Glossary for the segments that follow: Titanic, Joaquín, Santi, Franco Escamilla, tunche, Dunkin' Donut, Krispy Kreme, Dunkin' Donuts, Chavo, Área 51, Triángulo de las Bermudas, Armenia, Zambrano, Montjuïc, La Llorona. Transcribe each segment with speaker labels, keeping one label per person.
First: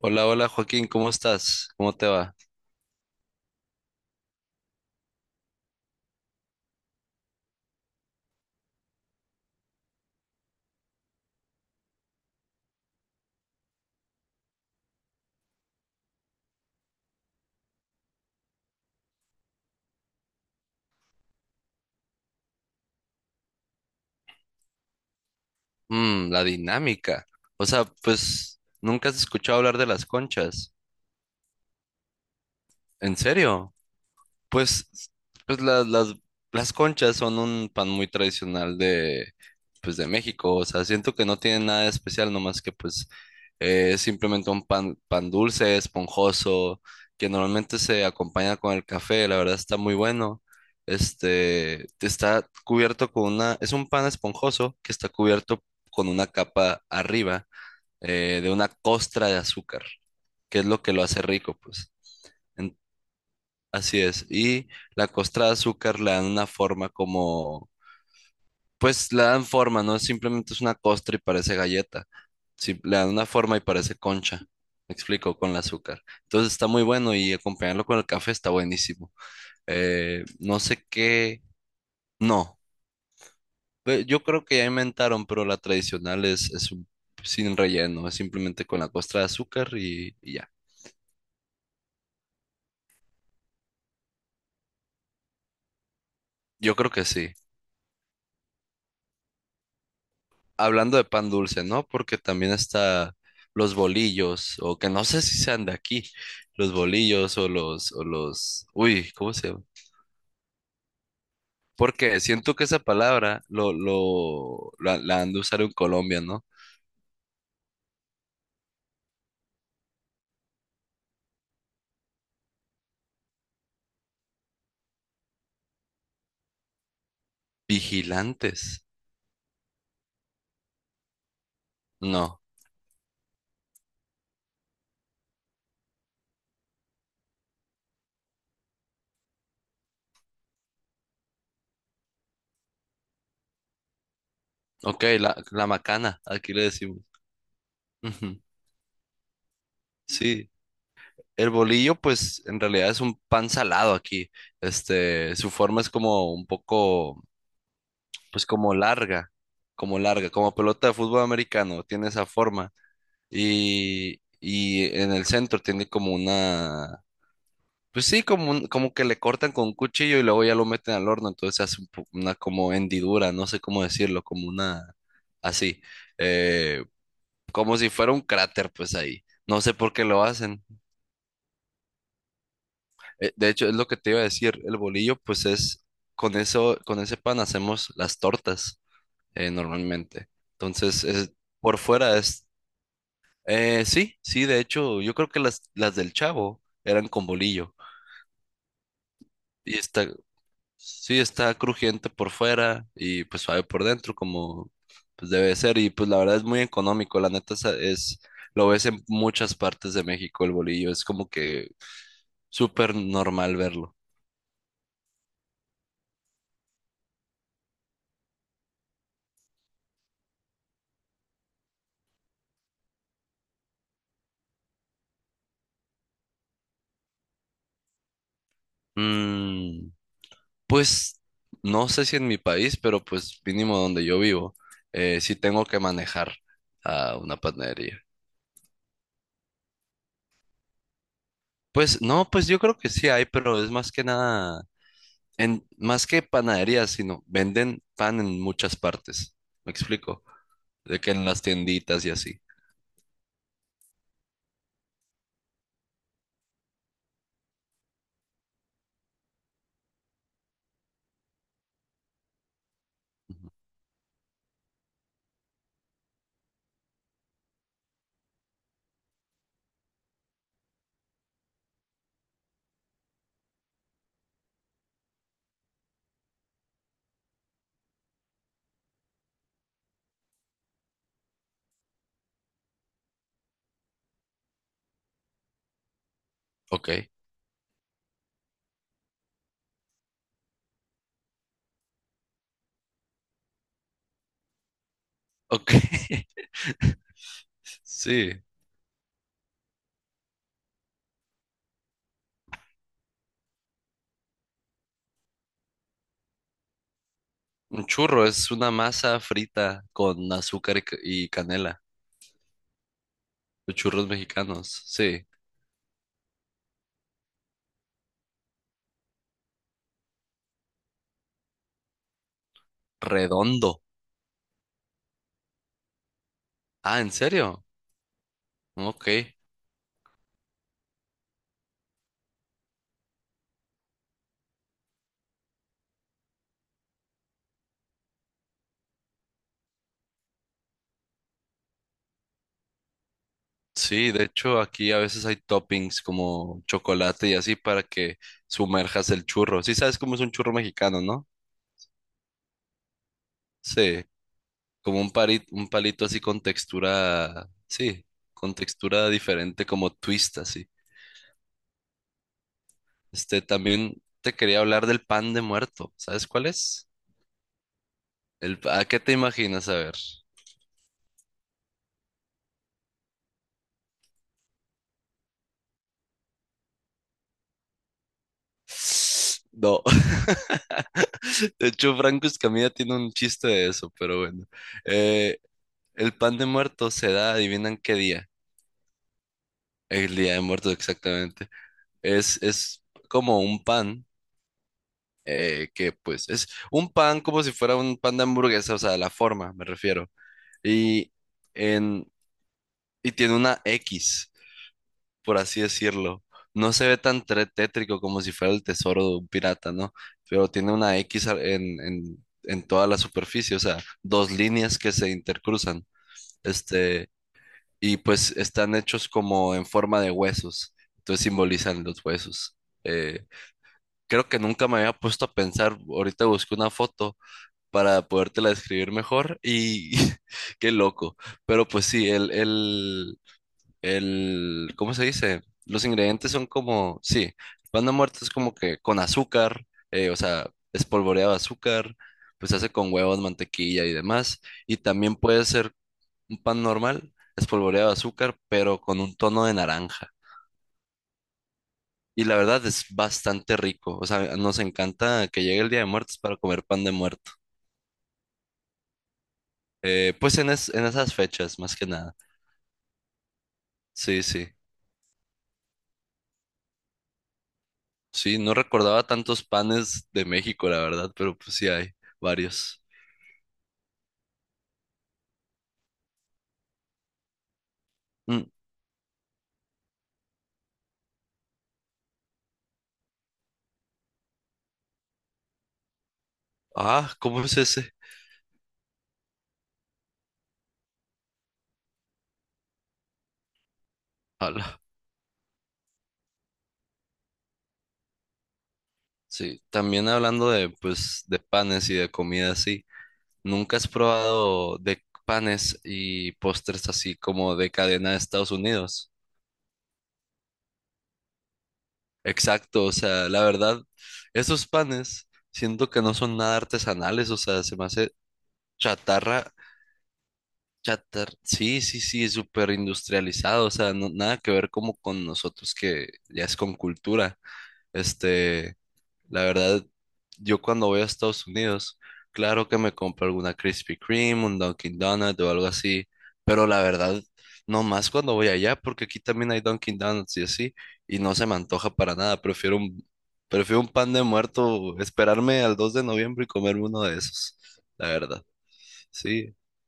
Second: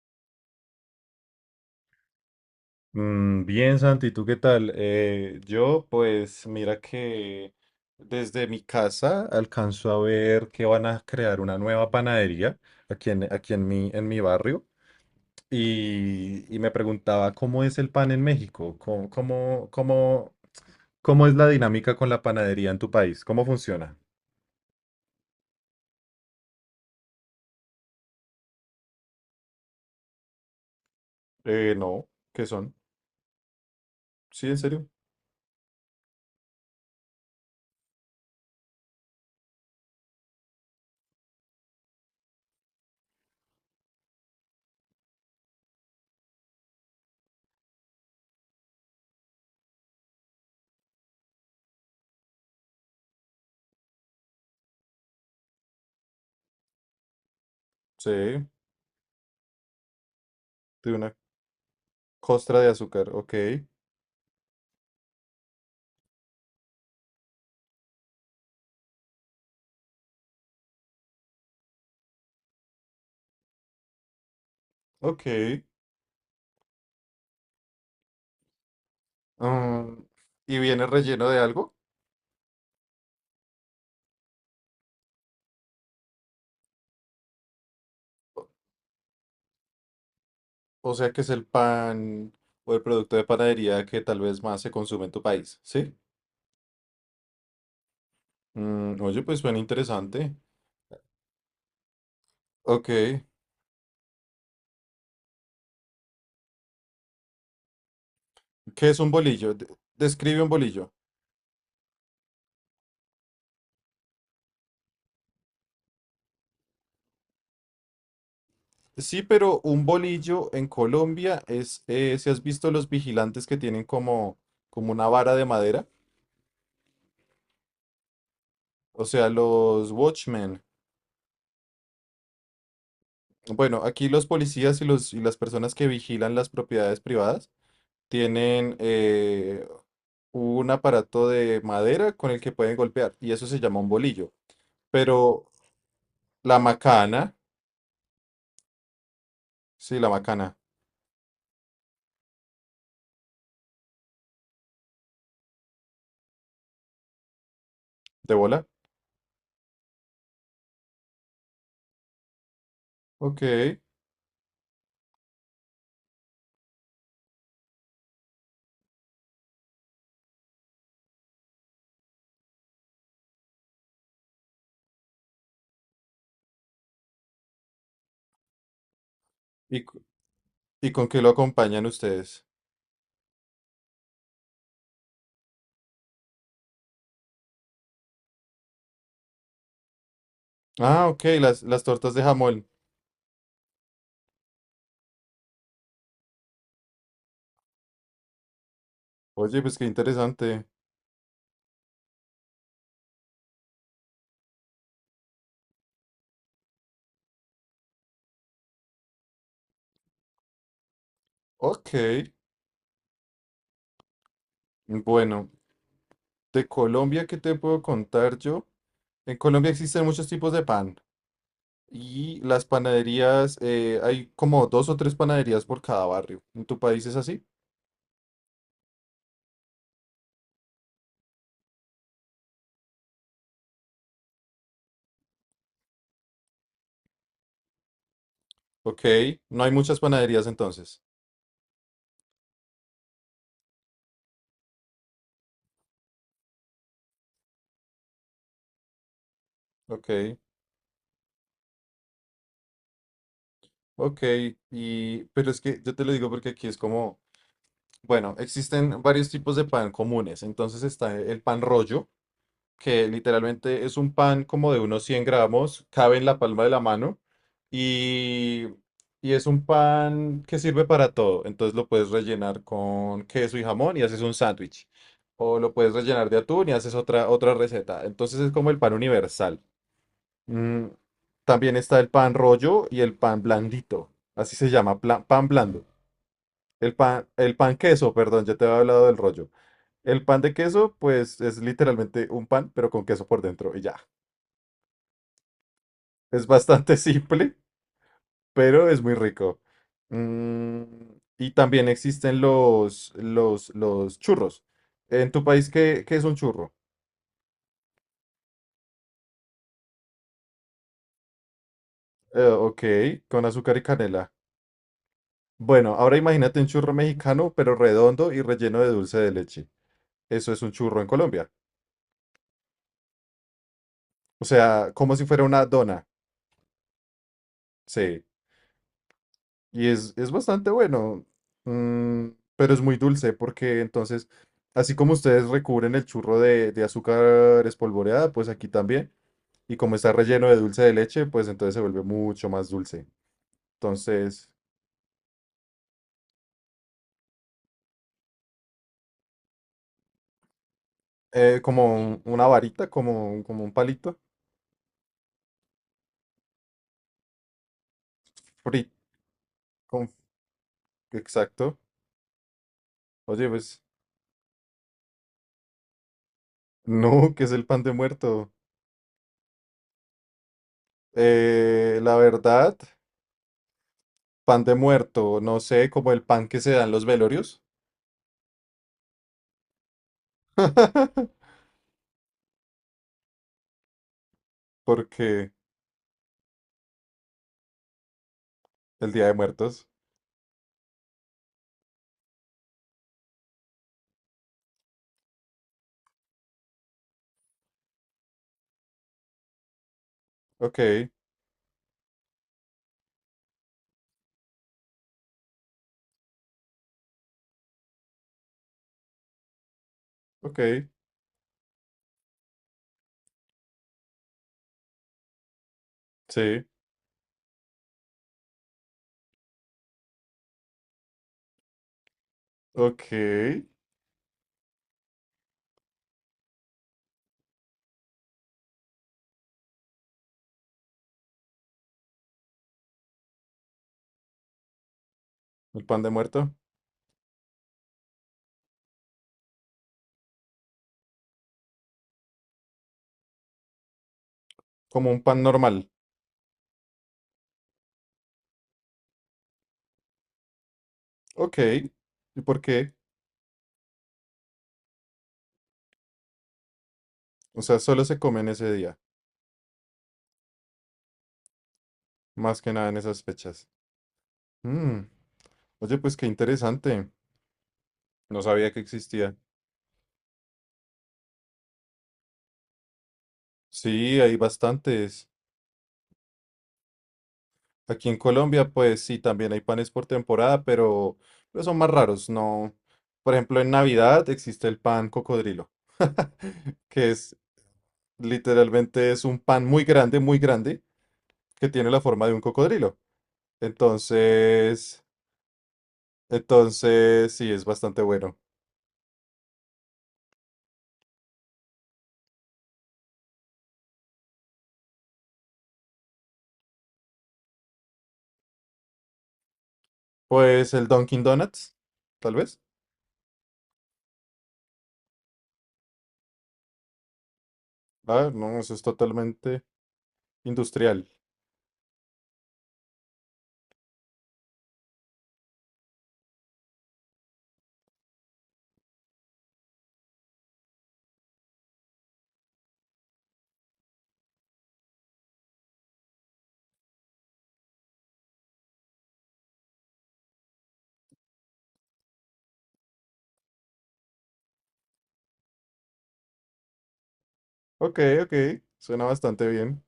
Speaker 1: Hola, hola Joaquín, ¿cómo estás? ¿Cómo te va?
Speaker 2: Mm, bien, Santi, ¿tú qué tal? Pues mira que desde mi casa alcanzo a ver que van a crear una nueva panadería aquí en mi barrio y me preguntaba cómo es el pan en México, cómo es la dinámica con la panadería en tu país, cómo funciona.
Speaker 1: Mm, la dinámica. O sea, pues nunca has escuchado hablar de las conchas.
Speaker 2: No, ¿qué son?
Speaker 1: ¿En serio?
Speaker 2: Sí, en serio.
Speaker 1: Pues, pues las conchas son un pan muy tradicional de, pues de México. O sea, siento que no tiene nada de especial, nomás que pues es simplemente un pan dulce, esponjoso, que normalmente se acompaña con el café. La verdad está muy bueno. Este, está cubierto con una, es un pan esponjoso que está cubierto con una capa arriba
Speaker 2: Sí, de
Speaker 1: de una costra de azúcar, que es lo que lo
Speaker 2: una
Speaker 1: hace rico, pues.
Speaker 2: costra de azúcar, ok,
Speaker 1: Así es. Y la costra de azúcar le dan una forma como, pues le dan forma, no simplemente es una costra y parece galleta. Sí, le dan una forma y parece concha. Me explico, con el
Speaker 2: ok.
Speaker 1: azúcar. Entonces está muy bueno y acompañarlo con el café está buenísimo.
Speaker 2: Mm, ¿y
Speaker 1: No sé
Speaker 2: viene relleno de
Speaker 1: qué.
Speaker 2: algo?
Speaker 1: No. Yo creo que ya inventaron, pero la tradicional es, sin relleno, es simplemente con la costra de azúcar y ya.
Speaker 2: O sea que es el pan o el producto de panadería que tal vez más se consume en tu país, ¿sí?
Speaker 1: Yo creo que sí.
Speaker 2: Mm, oye, pues suena interesante.
Speaker 1: Hablando de pan dulce, ¿no? Porque también
Speaker 2: Ok.
Speaker 1: está
Speaker 2: ¿Qué
Speaker 1: los bolillos, o que no sé si sean de aquí, los bolillos o los, o los,
Speaker 2: es un
Speaker 1: uy, ¿cómo se
Speaker 2: bolillo?
Speaker 1: llama?
Speaker 2: Describe un bolillo.
Speaker 1: Porque siento que esa palabra la han de usar en Colombia, ¿no?
Speaker 2: Sí, pero un bolillo en Colombia es, si has visto los vigilantes que tienen como, como una vara de madera,
Speaker 1: Vigilantes.
Speaker 2: o sea, los watchmen.
Speaker 1: No.
Speaker 2: Bueno, aquí los policías y, las personas que vigilan las propiedades privadas tienen un aparato de madera con el que pueden golpear y eso se llama un bolillo.
Speaker 1: Ok, la,
Speaker 2: Pero
Speaker 1: la macana, aquí
Speaker 2: la
Speaker 1: le decimos.
Speaker 2: macana,
Speaker 1: Ujú.
Speaker 2: sí, la
Speaker 1: Sí.
Speaker 2: macana
Speaker 1: El bolillo, pues, en realidad es un pan salado aquí. Este, su forma es como un poco
Speaker 2: de
Speaker 1: pues
Speaker 2: bola,
Speaker 1: como larga, como pelota de fútbol americano, tiene esa forma.
Speaker 2: ok.
Speaker 1: Y en el centro tiene como una, pues sí, como, como que le cortan con un cuchillo y luego ya lo meten al horno, entonces se hace una como hendidura, no sé cómo decirlo, como una, así, eh, como si fuera un cráter, pues ahí. No sé
Speaker 2: ¿Y,
Speaker 1: por
Speaker 2: cu-
Speaker 1: qué lo hacen.
Speaker 2: y con qué lo acompañan ustedes?
Speaker 1: De hecho, es lo que te iba a decir, el bolillo, pues es, con ese pan hacemos las tortas. Normalmente. Entonces,
Speaker 2: Ah, ok,
Speaker 1: por
Speaker 2: las tortas
Speaker 1: fuera
Speaker 2: de
Speaker 1: es.
Speaker 2: jamón.
Speaker 1: Sí, sí, de hecho, yo creo que las del Chavo eran con bolillo.
Speaker 2: Oye,
Speaker 1: Y
Speaker 2: pues qué
Speaker 1: está,
Speaker 2: interesante.
Speaker 1: sí, está crujiente por fuera y pues suave por dentro, como pues debe ser. Y pues la verdad es muy económico, la neta lo ves en muchas partes de México el bolillo, es como que
Speaker 2: Ok,
Speaker 1: súper normal verlo.
Speaker 2: bueno, de Colombia, ¿qué te puedo contar yo? En Colombia existen muchos tipos de pan. Y las panaderías, hay como dos o tres panaderías por cada barrio. ¿En tu país es así?
Speaker 1: Mm. Pues no sé si en mi país, pero pues mínimo donde yo vivo, sí tengo que manejar a una panadería.
Speaker 2: Ok, no hay muchas panaderías entonces.
Speaker 1: Pues no, pues yo creo que sí hay, pero es más que nada, más que panaderías, sino venden pan en muchas partes. ¿Me explico?
Speaker 2: Ok,
Speaker 1: De que en las tienditas y así.
Speaker 2: ok. Y, pero es que yo te lo digo porque aquí es como, bueno, existen varios tipos de pan comunes. Entonces está el pan rollo, que literalmente es un pan como de unos 100 gramos, cabe en la palma de la mano y, y es un pan que sirve para todo. Entonces lo puedes rellenar con queso y jamón y haces un sándwich. O lo puedes rellenar de atún y haces otra, otra receta. Entonces es como el pan universal. Mm, también está el pan rollo y el pan blandito. Así se llama, pan blando.
Speaker 1: Ok,
Speaker 2: El pan queso, perdón, ya te había hablado del rollo. El pan de queso, pues es literalmente un pan, pero con queso por dentro y ya.
Speaker 1: ok.
Speaker 2: Es bastante simple,
Speaker 1: Sí,
Speaker 2: pero es muy rico. Mm, y también existen los churros. En tu país, ¿ qué es un churro?
Speaker 1: un churro es una masa frita con azúcar y canela.
Speaker 2: Ok, con azúcar
Speaker 1: Los
Speaker 2: y
Speaker 1: churros
Speaker 2: canela.
Speaker 1: mexicanos, sí.
Speaker 2: Bueno, ahora imagínate un churro mexicano, pero redondo y relleno de dulce de leche. Eso es un churro en Colombia.
Speaker 1: Redondo.
Speaker 2: O sea, como si fuera una dona.
Speaker 1: Ah, ¿en serio?
Speaker 2: Sí.
Speaker 1: Ok.
Speaker 2: Y es bastante bueno, mm, pero es muy dulce porque entonces, así como ustedes recubren el churro de azúcar espolvoreada, pues aquí también. Y como está relleno de dulce de leche, pues entonces se vuelve mucho más dulce.
Speaker 1: Sí, de
Speaker 2: Entonces,
Speaker 1: hecho aquí a veces hay toppings como chocolate y así para que sumerjas el churro. Sí, sabes cómo es un churro mexicano, ¿no?
Speaker 2: como una varita, como, como un
Speaker 1: Sí,
Speaker 2: palito
Speaker 1: como un palito así con textura, sí, con
Speaker 2: frito.
Speaker 1: textura diferente como twist así.
Speaker 2: Exacto.
Speaker 1: Este,
Speaker 2: Oye, pues,
Speaker 1: también te quería hablar del pan de muerto. ¿Sabes cuál es?
Speaker 2: no, ¿qué es el pan de muerto?
Speaker 1: ¿A qué te imaginas? A ver.
Speaker 2: La verdad, pan de muerto, no sé, como el pan que se da en los velorios.
Speaker 1: No. De hecho, Franco Escamilla tiene un chiste de eso, pero bueno. Eh,
Speaker 2: Porque...
Speaker 1: el pan de muerto se da, ¿adivinan qué día?
Speaker 2: El Día de Muertos.
Speaker 1: El Día de Muertos, exactamente. Es como un pan, que pues es un pan como si fuera un pan de hamburguesa, o sea, la forma, me refiero.
Speaker 2: Ok,
Speaker 1: Y, en, y tiene una X, por así decirlo. No se ve tan tétrico como si fuera el tesoro de un pirata, ¿no? Pero tiene
Speaker 2: ok,
Speaker 1: una X en toda la superficie, o sea, dos líneas que se intercruzan.
Speaker 2: sí,
Speaker 1: Este, y pues están hechos como en forma de huesos, entonces simbolizan los huesos.
Speaker 2: ok.
Speaker 1: eh,
Speaker 2: El
Speaker 1: Creo que nunca me había puesto a pensar. Ahorita busqué una foto para podértela describir mejor y qué loco. Pero pues sí, el, ¿cómo se dice? Los
Speaker 2: pan de
Speaker 1: ingredientes son
Speaker 2: muerto.
Speaker 1: como, sí, pan muerto es como que con azúcar, o sea, espolvoreado azúcar, pues se hace con huevos, mantequilla y demás. Y
Speaker 2: Como
Speaker 1: también
Speaker 2: un pan
Speaker 1: puede ser
Speaker 2: normal.
Speaker 1: un pan normal, espolvoreado azúcar, pero con un tono de naranja.
Speaker 2: Ok.
Speaker 1: Y la
Speaker 2: ¿Y por
Speaker 1: verdad es
Speaker 2: qué?
Speaker 1: bastante rico. O sea, nos encanta que llegue el Día de Muertos para comer pan de muerto.
Speaker 2: O sea, solo se come en ese día.
Speaker 1: Pues en esas fechas, más que nada.
Speaker 2: Más que nada en esas fechas.
Speaker 1: Sí, sí.
Speaker 2: Mm, oye, pues qué interesante.
Speaker 1: Sí,
Speaker 2: No
Speaker 1: no
Speaker 2: sabía que
Speaker 1: recordaba
Speaker 2: existía.
Speaker 1: tantos panes de México, la verdad, pero pues sí hay varios.
Speaker 2: Sí, hay bastantes. Aquí en
Speaker 1: Mm,
Speaker 2: Colombia, pues sí, también hay panes por temporada, pero son más raros. No. Por ejemplo, en Navidad existe el pan cocodrilo, que
Speaker 1: ah,
Speaker 2: es
Speaker 1: ¿cómo es ese?
Speaker 2: literalmente es un pan muy grande que tiene la forma de un cocodrilo.
Speaker 1: Ala.
Speaker 2: Entonces, entonces sí, es bastante bueno.
Speaker 1: Sí, también hablando de, pues, de panes y de comida así. ¿Nunca has probado de panes y postres así como de cadena de Estados Unidos?
Speaker 2: Pues el Dunkin' Donuts, tal vez.
Speaker 1: Exacto, o sea, la verdad, esos panes siento que no son nada artesanales, o sea, se me hace
Speaker 2: Ah, no, eso es
Speaker 1: chatarra,
Speaker 2: totalmente industrial.
Speaker 1: chatarra, sí, sí, sí, súper industrializado, o sea, nada que ver como con nosotros que ya es con cultura, este, la verdad, yo cuando voy a Estados Unidos, claro que me compro alguna Krispy Kreme, un Dunkin' Donut o algo así, pero la verdad, no más cuando voy allá, porque aquí también hay Dunkin' Donuts y así, y no se me antoja para nada, prefiero un pan de muerto, esperarme al 2 de noviembre y comerme uno de esos,
Speaker 2: Ok,
Speaker 1: la
Speaker 2: ok,
Speaker 1: verdad.
Speaker 2: suena bastante
Speaker 1: Sí,
Speaker 2: bien.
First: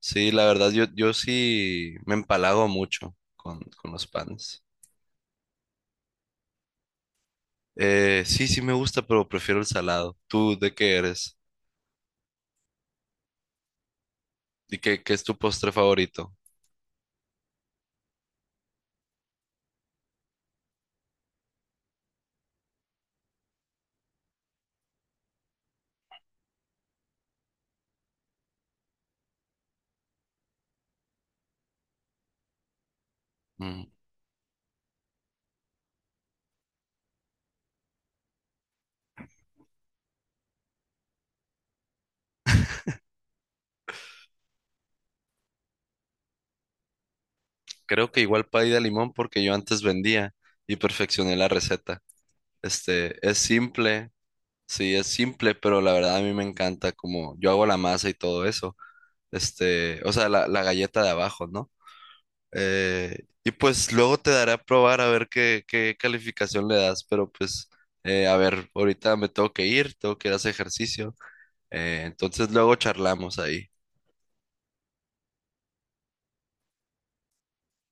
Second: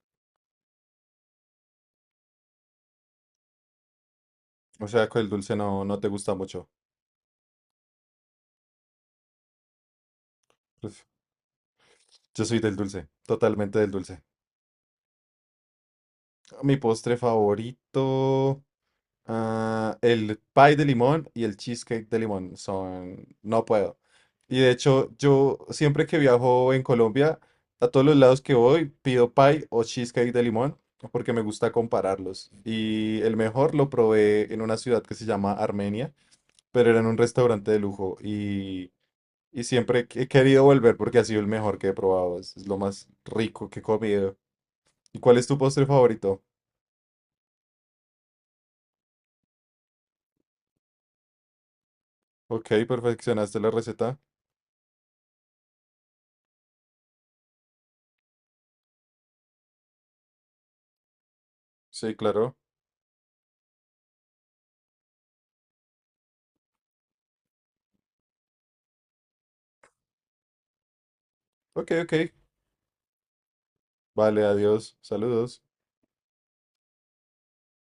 Speaker 1: sí, la verdad, yo sí me empalago mucho con los panes.
Speaker 2: O sea, que el dulce no, no te gusta mucho.
Speaker 1: Sí, sí me gusta, pero prefiero el salado. ¿Tú de qué
Speaker 2: Uf,
Speaker 1: eres?
Speaker 2: yo soy del dulce, totalmente del dulce.
Speaker 1: ¿Y qué es tu postre favorito?
Speaker 2: Mi postre favorito. Ah, el pie de limón y el cheesecake de limón son... No puedo. Y de hecho, yo siempre que viajo en Colombia, a todos los lados que voy, pido pie o cheesecake de limón porque me gusta compararlos. Y el mejor
Speaker 1: Mm,
Speaker 2: lo probé en una ciudad que se llama Armenia, pero era en un restaurante de lujo y siempre he querido volver porque ha sido el mejor que he probado. Es lo más rico que he comido. ¿Y cuál es tu postre favorito?
Speaker 1: creo que igual pay de limón porque yo antes vendía y perfeccioné la receta.
Speaker 2: Ok,
Speaker 1: Este, es
Speaker 2: perfeccionaste la
Speaker 1: simple,
Speaker 2: receta.
Speaker 1: sí, es simple, pero la verdad a mí me encanta como yo hago la masa y todo eso. Este, o sea, la galleta de abajo, ¿no?
Speaker 2: Sí, claro.
Speaker 1: Y pues luego te daré a probar a ver qué calificación le das, pero pues, a ver, ahorita me tengo que ir a hacer ejercicio.
Speaker 2: Ok,
Speaker 1: Eh,
Speaker 2: ok.
Speaker 1: entonces luego charlamos ahí.
Speaker 2: Vale, adiós. Saludos.